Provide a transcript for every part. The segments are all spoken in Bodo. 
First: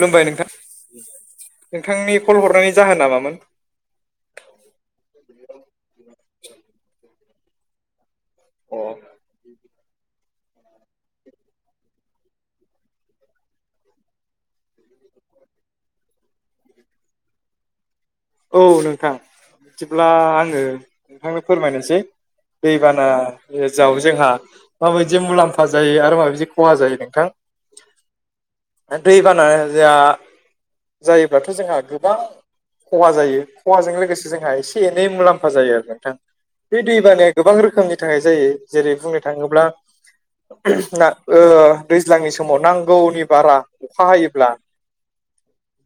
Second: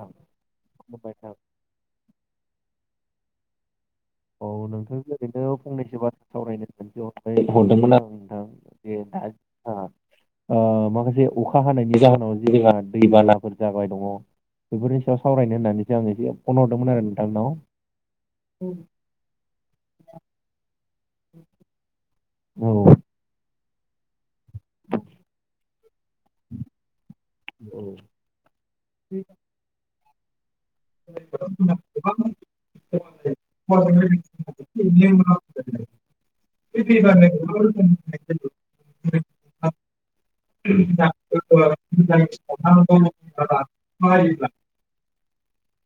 खुलुमबाय नोंथां खुलुमबाय नोंथां नोंथांनि कल हरनायनि जाहोना मामोन? औ नोंथांजों ओरैनो फंनैसो बाथ्रा सावरायनो होननासो हरबाय हरदोंमोन आं। [unintelligible] ओ माखासे अखा हानायनि जाहोनाव जा दैबानाफोर जाबाय दङ'। बेफोरनि सायाव सावरायनो होननानैसो आं एसे फन हरदोंमोन आरो नोंथांनाव। औ नोंथां बिदिब्ला आङो नोंथांनो फोरमायनोसै दैबाना ना जाव जोंहा माबायदि मुलाम्फा जायो आरो माबायदि खहा जायो नोंथां। दैबाना जाहा जायोब्लाथ' जोंहा गोबां खहा जायो खहजों लोगोसे जोंहा एसे एनै मुलाम्फा जायो आरो नोंथां। बे दै बानाया गोबां रोखोमनि थाखाय जायो। जेरै बुंनो थाङोब्ला ओ दैज्लांनि समाव नांगौनि बारा अखा औ हायोब्ला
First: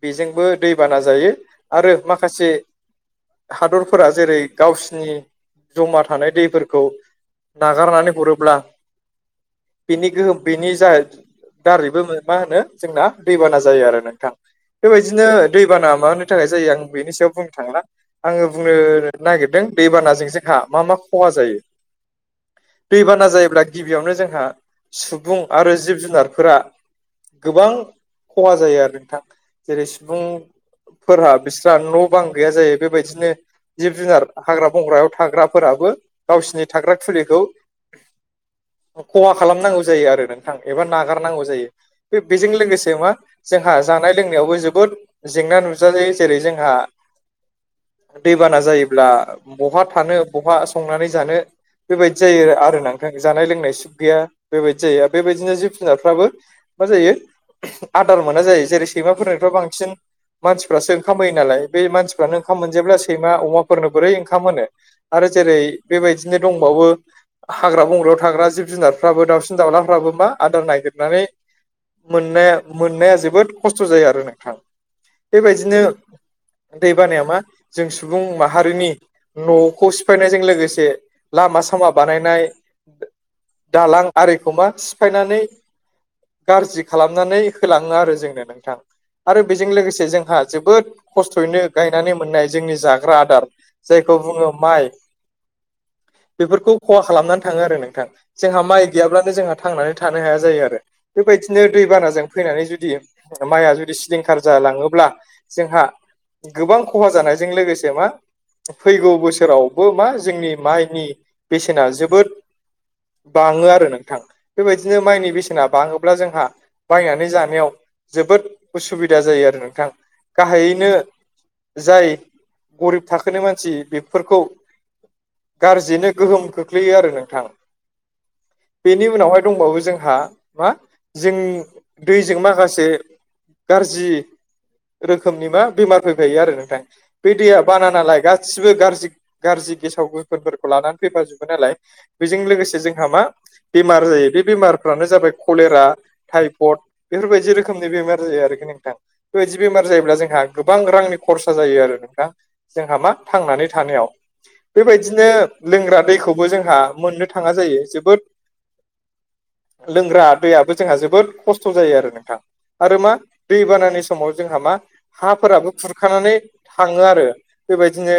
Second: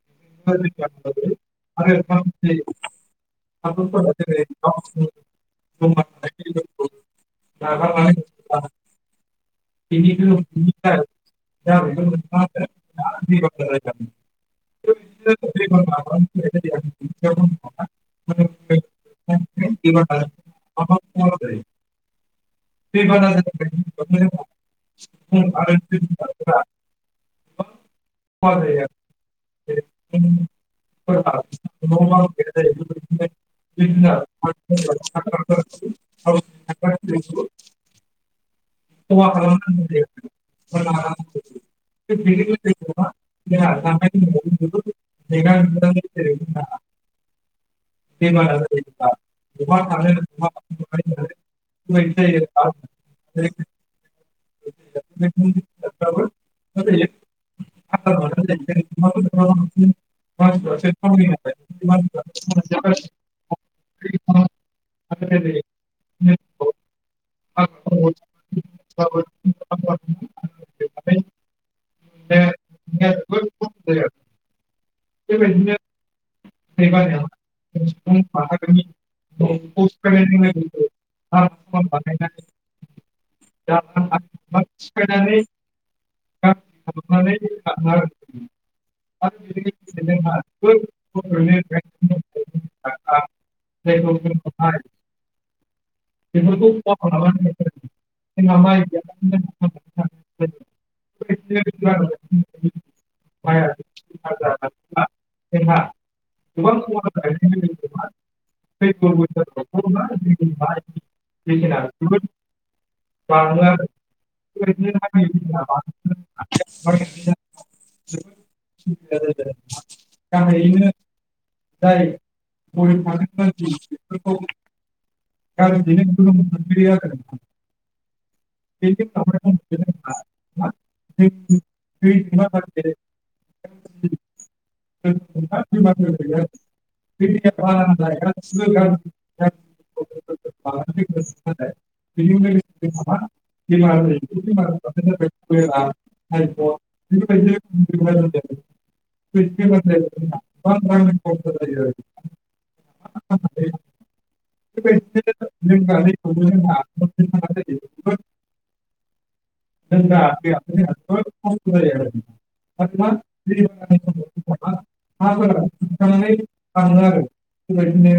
बेजोंबो दैबाना जायो दैबानाजों आरो माखासे जिब हादरफोरा जेरै जुनारफोरा गावसिनि जमा गोबां थानाय खहा दैफोरखौ नागारनानै हरोब्ला [unintelligible] दारैबो मा होनो जोंना जायो दैबाना जायो आरो नोंथां बेबायदिनो दैबाना मा होनो जायो आं बेनि सायाव बुंनो थांला आङो बुंनो नागिरदों दैबानाजों जोंहा मा मा खहा जायो दैबाना जायोब्ला गिबियावनो जोंहा सुबुं आरो जिब जुनारफोरा गोबां खहा जायो आरो नोंथां जेरैं सुबुं जेरै फोरहा बिस्रा न' बां गैया जायो बेबायदिनो जिब जुनार हाग्रा गावसिनि बंग्रायाव थाग्रा थाग्राफोराबो गावसिनि थाग्रा थुलिखौ खुलिखौ खहा खालामनांगौ जायो आरो नों थां एबा नागारनांगौ जायो बे बेजों लोगोसे मा जोंहा जानाय लोंनायावबो जोबोद जेंना नुजा जायो जेरै जोंहा दैबाना जायोब्ला बहा थानो बहा संनानै जानो बेबायदि जायो आरो ना। जानाय लोंनाय सुग गैया बेबायदि जायो बेबायदिनो जिब जुनारफ्राबो मा जायो आदार मोना जायो जेरै बेबायदिनो सैमाफोराथ बांसिन मानसिफ्रासो ओंखाम होयो नालाय बे मानसिफ्रानो ओंखाम मोनजायाब्ला सैमा अमाफोरनो बोरै ओंखाम होनो। आरो जेरै बेबायदिनो दंबावो। हाग्रा बंग्रायाव थाग्रा जिब जुनारफ्राबो दाउसिन दाउलाफ्राबो मा आदार नायागिरनानै मोननाया मोननाया जोबोद खस्थ' जायो आरो नोंथां। बेबायदिनो दै बानाया मा जों सुबुं माहारिनि न' खौ सिफायनायजों लोगोसे लामा सामा बानायनाय दालां आरिखौ मा सिफायनानै गारजि खालामनानै होलाङो आरो जोंनो नोंथां आरो बेजों लोगोसे जों हा जोबोद खस्थ'यैनो गायनानै गथ'नो मोननाय जोंनि जाग्रा आदार जायखौ बुङो माइ बेफोरखौ खहा खालामनानै थाङो आरो नोंथां। जोंहा माइ गैयाब्लानो जोंहा थांनानै थानो हाया जायो आरो बेबायदिनो दैबानाजों फैनानै जुदि हाया माइआ जुदि सिलिंखार जायो। जालाङोब्ला जोंहा गोबां खहा जानायजों लोगोसे मा फैगौ बोसोरावबो मा जोंनि माइनि बेसेना जोबोद बाङो आरो नोंथां बेबायदिनो माइनि बेसेना बाङोब्ला जोंहा बायनानै जानायाव जोबोद उसुबिदा जायो आरो नोंथां। गाहायैनो जाय गरिब थाखोनि मानसि बेफोरखौ [unintelligible] गाज्रियैनो [unintelligible] गोहोम खोख्लैयो आरो नोंथां। बेनि उनावहाय दंबावो जोंहा मा जों दैजों माखासे गारजि गाज्रि रोखोमनि मा बेमार गोहोमफोरा जायो फैफायो आरो नोंथां बे दैया बाना नालाय गासिबो गाज्रि गारजि गेसाव गोफोनफोरखौ लानानै फैबाजोबो नालाय बेजों लोगोसे जोंहा मा बेमार जायो बे बेमारफ्रानो जाबाय कलेरा टाइफड बेफोरबायदि रोखोमनि बेमार जायो आरो [unintelligible] नोंथां। थै बेबायदि बेमार जायो। जायोब्ला जोंहा गोबां रांनि खरसा जायो आरो नोंथा जोंहा मा फाननानै थांनानै थानायाव। बेबायदिनो लोंग्रा दैखौबो जोंहा मोननो थाङा जायो जोबोद लोंग्रा दैयाबो जोंहा जोबोद खस्थ' जायो आरो नोंथां आरो मा दै बानानि समाव जोंहा मा हाफोराबो खुरखानानै थाङो आरो बेबायदिनो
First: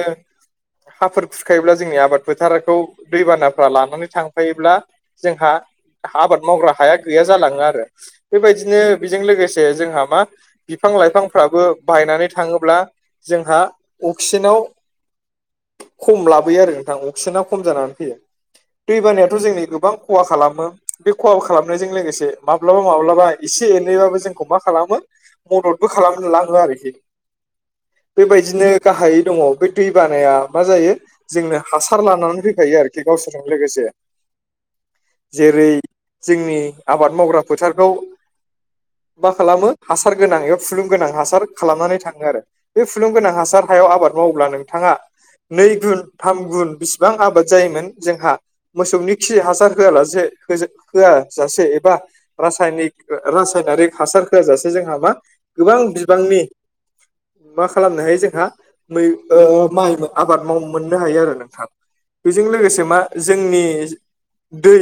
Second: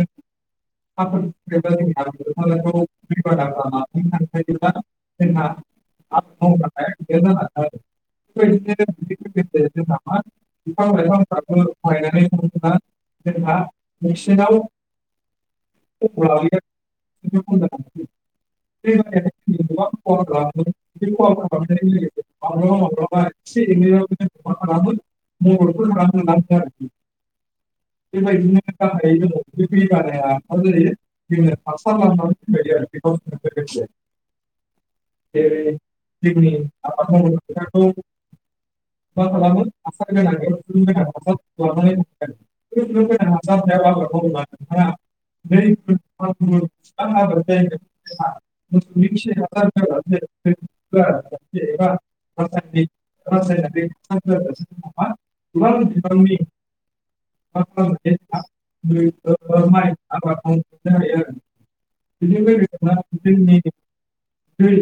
हाफोर खुरखायोब्ला जोंनि आबाद फोथारखौ दैबानाफ्रा लानानै थांफायोब्ला जोंहा हा आबाद मावग्रा हाया गैया जालाङो आरो आरो बेबायदिनो बेजों लोगोसे जोंहा मा बिफां फांब्रै लाइफांफ्राबो फांबा [unintelligible] बायनानै थाङोब्ला जोंहा अक्सिजेनाव खम लाबोयो आरो नोंथां अक्सिजेना खम जानानै फैयो। दैबानायाथ' जोंनि गोबां खहा खालामो बे खहा खालामनायजों लोगोसे माब्लाबा माब्लाबा एसे एनैबाबो जोंखौ मा खालामो मददबो खालामहोलाङो आरोखि। बेबायदिनो गाहायै दङ बे दै बानाया मा जायो जोंनो हासार लानानै फैखायो आरो। बे गावसोरजों लोगोसे बे जोंनि जेरै आबाद मावनो जोंनि आबाद फोथारखौ मावग्रा मा फोथारखौ खालामो हासार मा खालामो होनानै हासार एबा फुलुं गोनां हासार खालामनानै खालामनानै बे थाङो आरो हासार बे फुलुं गोनां हासार हायाव मावोब्ला आबाद नोंथाङा मावोब्ला बै नै गुन थाम हासार गुन गोनां बिसिबां हायाव आबाद जायोमोन जोंहा मोसौनि खि हासार होआलासे होआजासे एबा रासायनिक रासायनारिक हासार [unintelligible] होआजासे [unintelligible] जोंहा मा गोबां बिबांनि मा खालामनो हायो जोंहा मै ओ माइ आबाद माव मोननो हायो आरो नोंथां बेजों लोगोसे मा जोंनि दै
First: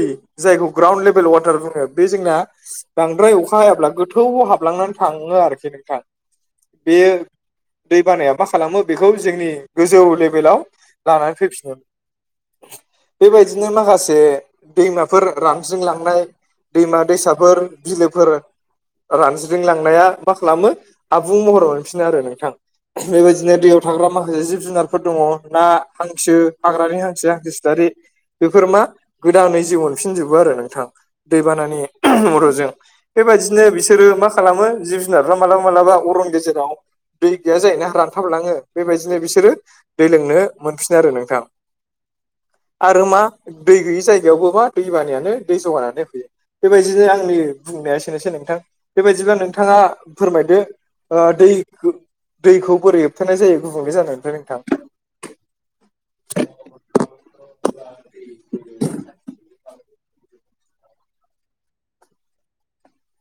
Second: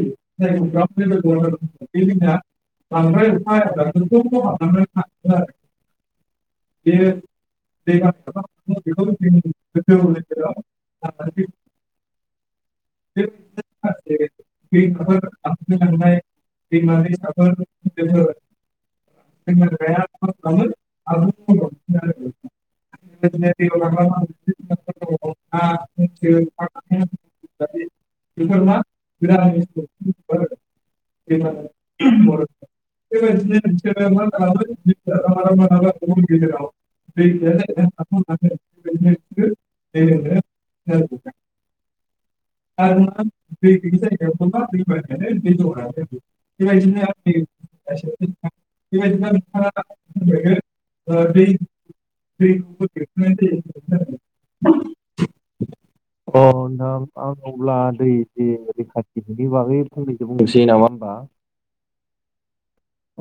जायखौ ग्राउन्ड लेभेल वाटार बुङो बे जोंना बांद्राय अखा हायाब्ला हायाब्लाबो गोथौ हाब खहा खालामनो हाबलांनानै हागौ थाङो आरो आरोखि नोंथां बेयो बे दै बानाया गामियाबा मा खालामो बेखौ जोंनि गोथौ गोजौ नोजोराव लेभेलाव लानानै फैफिनो बेबायदिनो माखासे दैमाफोर रानज्रिलांनाय दैमा दैसाफोर बिलोफोर रानज्रिंलांनाया मा खालामो आबुं महराव मोनफिनो आरो नोंथां बेबायदिनो दैयाव थाग्रा माखासे जिब जुनारफोर दङ ना हांसो हा हाग्रानि हांसो हांसो सिलारि दङ ना, मैसो, बेफोर मा गोदानै जिउ मोनफिनजोबो गोदान आरो नोंथां दैबानानि बेबायदिनो मददजों बेबायदिनो बिसोरो मा खालामो जिब जुनारफ्रा मालाबा मालाबा अरन गेजेराव दै गैया जायो ना जायोना नाखौ मोनो बेबायदिनो रानथाबलाङो बेबायदिनो बिसोरो दै लोंनो मोनफिनो आरो नोंथां [inaudible] आरो मा दै गैयि जायगायावबो बा दै बानायानो दै जगानानै होफैयो बेबायदिनो आंनि बुंनाया एसेनोसै नोंथां बेबायदिबा नोंथाङा फोरमायदो ओ दै दैखौ बोरै होबथानाय जायो गुबुंले जानायनिफ्राय नोंथां अ नोंथां आं अब्ला दै जे रैखाथिनि बागै फंनै बुंनोसै नामा होमबा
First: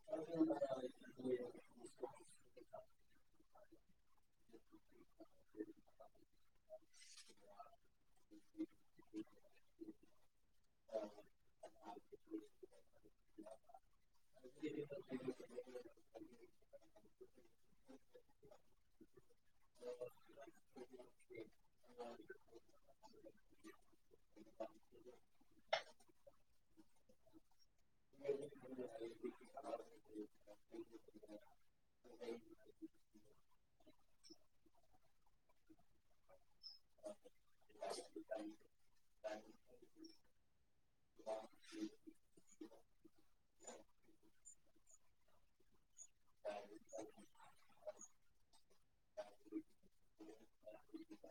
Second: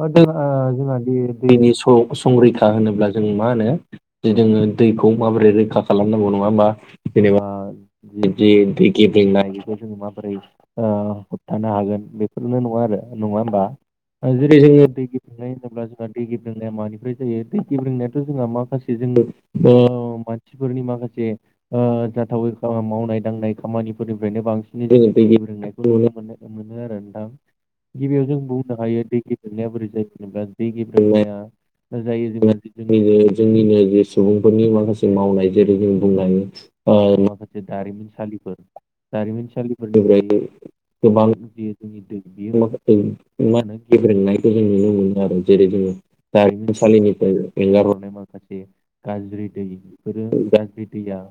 ओ जोंना जों दै दै जोंहा बे दैनि संरैखा होनोब्ला जों मा होनो जोङो दैखौ माबोरै रैखा खालामनांगौ नङा होमबा जेनेबा जि जे दै गेब्रेंनाय बेखौ जों माबोरै ओ होबथानो हागोन बेफोरनो नङा आरो नङा होमबा जेरै जोङो दै गेब्रेंनाय होनोब्ला जोंहा दै गेब्रेंनाया मानिफ्राय जायो दै गेब्रोंनायाथ' जोंहा माखासे जोङो ओ मानसिफोरनि माखासे ओ जाथावै मावनाय दांनाय खामानिफोरनिफ्रायनो बांसिनै जोङो दै गेब्रेंनायखौ नुनो मोनो मोनो आरो नोंथां गिबियाव जों बुंनो हायो दै गेब्रेंनाया बोरै जायो होनोब्ला दै गेब्रेंनाया जायो जोङो जिहेथु नैबे जोंनिनो बे सुबुंफोरनि माखासे मावनाय जेरै जों बुंनो हायो ओ माखासे दारिमिनसालिफोर दारिमिनसालिफोरनिफ्राय दै ओ गोबां बिदि बेयो माखासे मा होनो गेब्रेंनायखौ जों नुनो मोनो आरो जेरै जोङो दरिमिनसालिनिफ्राय एंगारहरनाय मा माखासे गाज्रि दै बेफोरो गाज्रि दैया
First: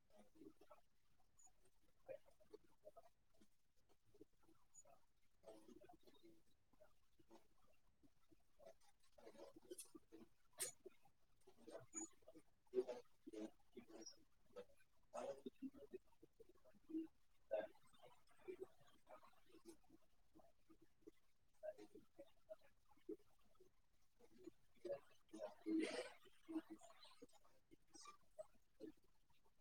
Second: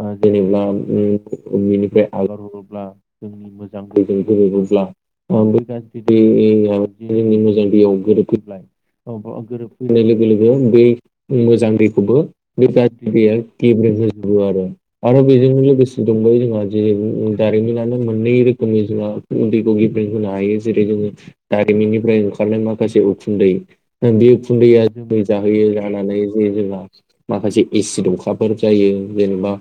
ओ जेनेबा ओ बिनिफ्राय आगार हरोब्ला जोंनि मोजां दैजों गोरोबोब्ला बै गाज्रि दैया जोंनि मोजां दैयाव गोरोबफैबाय ओमफ्राय गोरोबफैनाय लोगो लोगो बै उम मोजां दैखौबो बे गाज्रि दैया गेब्रें होजोबो आरो। आरो बेजोंनो लोगोसे दंबायो जोंहा जेर उम उम जारिमिनानो मोननै रोखोमनि जोंहा। [unintelligible] हायो जेरै जोङो दारिमिननिफ्राय ओंखारनाय माखासे उखुन्दै दा बे [unintelligible] जाहोयो जानानै जे जेब्ला माखासे एसिड अखाफोर जायो जेनेबा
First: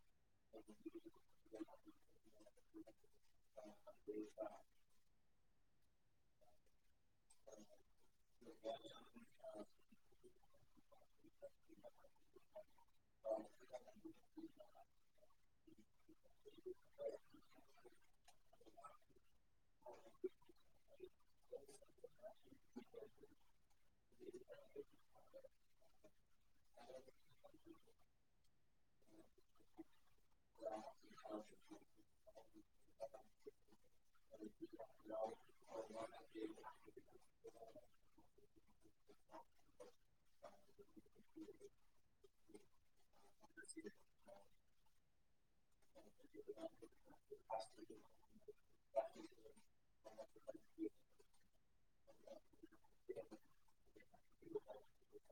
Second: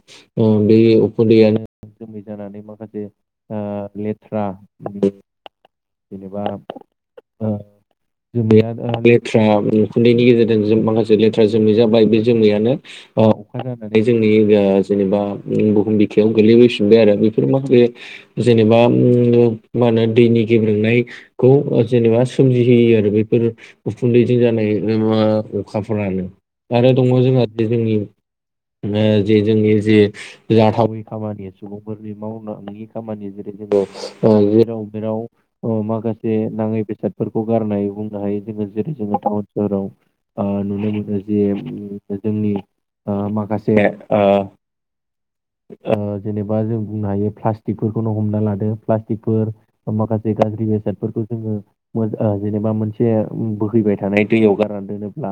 ओ बोयो उखुन्दैया जोमै जानानै माखासे ओ लेथ्रा जेनेबा ओ जोमैया दा लेथ्रा उखुन्दैनि गेजेरजों जों माखासे लेथ्रा जोमै जाबाय बे जोमैयानो ओ बे जोंनि ओ जेनेबा उम बुहुम बिखायाव गोलैबोैफिनबाय आरो। [unintelligible] माखासे जेनेबा ओम मा होनो दैनि गेब्रेंनाय खौ ओ जेनेबा सोमजिहोयो आरो बेफोर उखुन्दै नै बे बा अखाफोरानो आरो दङ जोंहा जोंनि ओ जे जोंनि जे जाथावै खामानि सुबुंफोरनि माव नो हायि खामानि जेरै जोङो ओ जेराव मेराव अ माखासे नाङै बेसादफोरखौ गारनाय बुंनो हायो जोङो जेरै जोङो टाउन सोहराव ओ नुनो मोनो जे उम जोंनि ओ माखासे ओ ओ जेनेबा जों बुंनो हायो फोरखौनो हमना लादो प्लास्टिकफोर ओ माखासे गाज्रि बेसादफोरखौ जोङो मोज ओ जेनेबा मोनसे उम बोहैबाय थानाय दैआव गारना दोनोब्ला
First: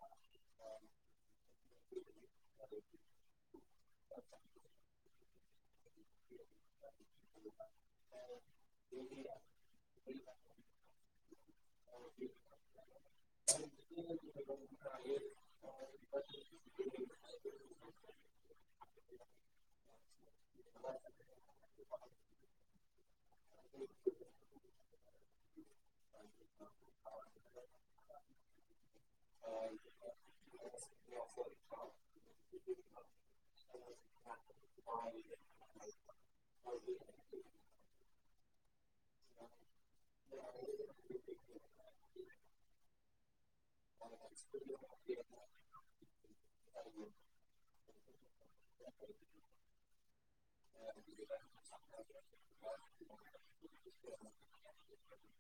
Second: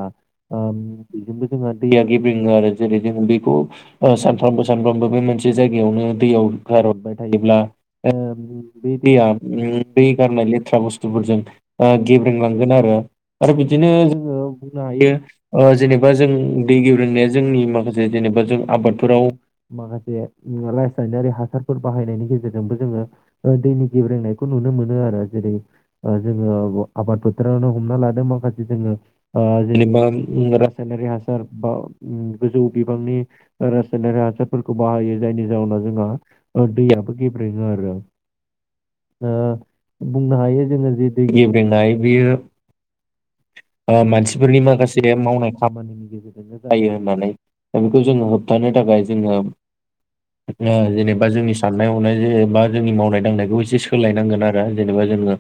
ओम बेजोंबो जोंहा दैया गेबेङो आरो जेरै जों बेखौ ओ सानफ्रामबो सानफ्रामबो बे मोनसे जायगायावनो दैयाव गारहरबाय थायोब्ला ओ बे दैया उम दै गारनाय लेथ्रा बुस्थुफोरजों ओ गेब्रेंलांगोन आरो। आरो बिदिनो जोङो बुंनो हायो ओ जेनेबा जों दै गेब्रेंनायआ जोंनि माखासे जेनेबा जों आबादफोराव माखासे रासायनारि हा सार बाहायनायनि गेजेरजोंबो जोङो ओ दैनि गेब्रेंनायखौ नुनो मोनो आरो। जेरै ओ जोङो आबाद फोथारावनो हमना लादों माखासे जोङो ओ जेनेबा उम रासायनारि हासार बा गोजौ बिबांनि रासायनारि हासारफोरखौ बाहायो जायनि जाउनाव जोंहा ओ दैयाबो गेब्रेंयो आरो। ओ बुंनो हायो जोङो जे दै गेब्रेनाय बेयो ओ मानसिफोरनि माखासे मावनाय खामानिनि गेजेरजोंनो जायो होननानै। दा बेखौ जोंङो होबथानो थाखाय जोंयो ओ जेनेबा जोंनि साननाय हनाय जेनेबा जोंनि मावनाय दांनायखौ एसे सोलायनांगोन आरो जेनेबा जोङो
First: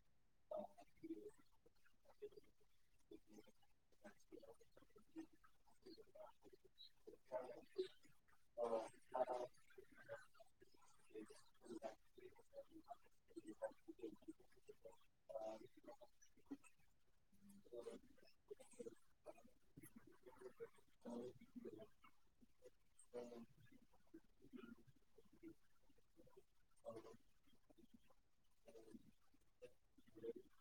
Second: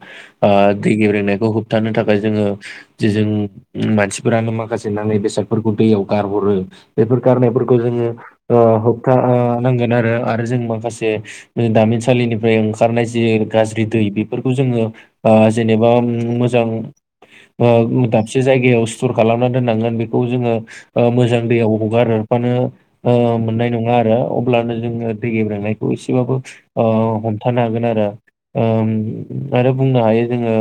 ओ दै गेब्रेंनायखौ होबथानो थाखाय जोङो जे जों मानसिफोरानो माखासे नाङै बेसादफोरखौ दैयाव गारहरो बेफोर खारनायफोरखौ जोङो ओ होबथा नांगोन आरो आरो जों माखासे ओ दामिनसालिनिफ्राय ओंखारनाय जे गाज्रि दै बेफोरखौ जोङो ओ जेनेबा ओम मोजां ओ उम दाबसे जायगायाव स्टर खालामना दोननांगोन बेखौ जोङो ओ मोजां दैयाव हगारफानो ओ मोननाय नङा आरो। अब्लानो जोङो दै गेब्रेंनायखौ एसेबाबो ओ हमथानो हागोन आरो। ओम आरो बुंनो हायो जोंयो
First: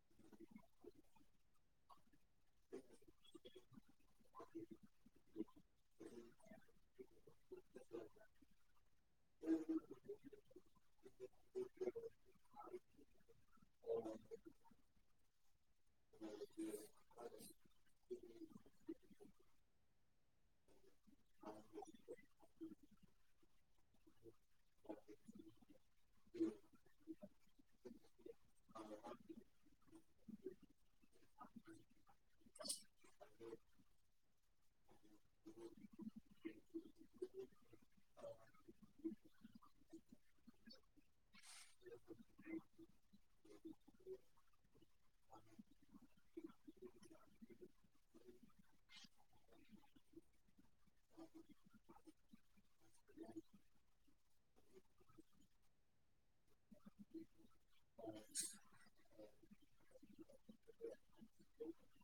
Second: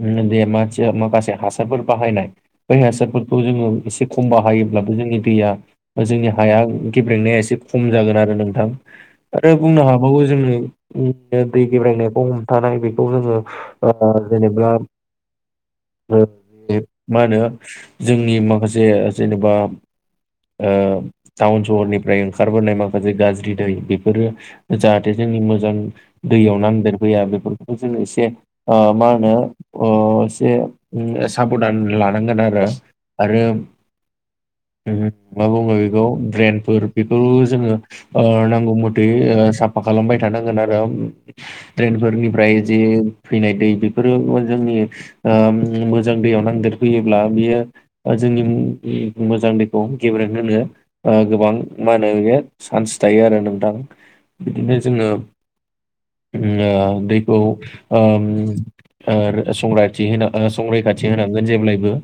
ओम बे मानसि या माखासे हासारफोर बाहायनाय बै हासारफोरखौ जोङो एसे खम बाहायोब्लाबो जोंनि दैया जोंनि हाया गेब्रेंनाया एसे खम जागोन आरो नोंथां आरो बुंनो हा गौ जोङो दै गेब्रेंनायखौ हमथानाय बेखौ जोङो ओ जेनेबा ओ मा होनो जोंनि माखासे जेनेबा ओ टाउन सहरनिफ्राय ओंखारबोनाय माखासे गाज्रि दै बेफोरो जाहाथे जोंनि मोजां दैयाव नांदेरफैया बेफोरखौ जों एसे ओ मा होनो अ एसे साबधान लानांगोन आरो आरो उ मा बुङोबिखौ ड्रेनफोर बेफोरखौ जोङो ओ नांगौ मथै ओ साफा खालामबाय थानांगोन आरो ट्रेनफोरनिफ्राय जे फैनाय दै बेफोरो जोंनि ओम मोजां दैयाव नांदेरफैयोब्ला बियो जोंनि मोजां दैखौ गेब्रें होनो ओ गोबां मा होनो बे चान्स थायो आरो नोंथां बिदिनो जोङो ओ दैखौ ओम ओ संराथि होन ओ संरैखाथि होनांगोन जेब्लायबो।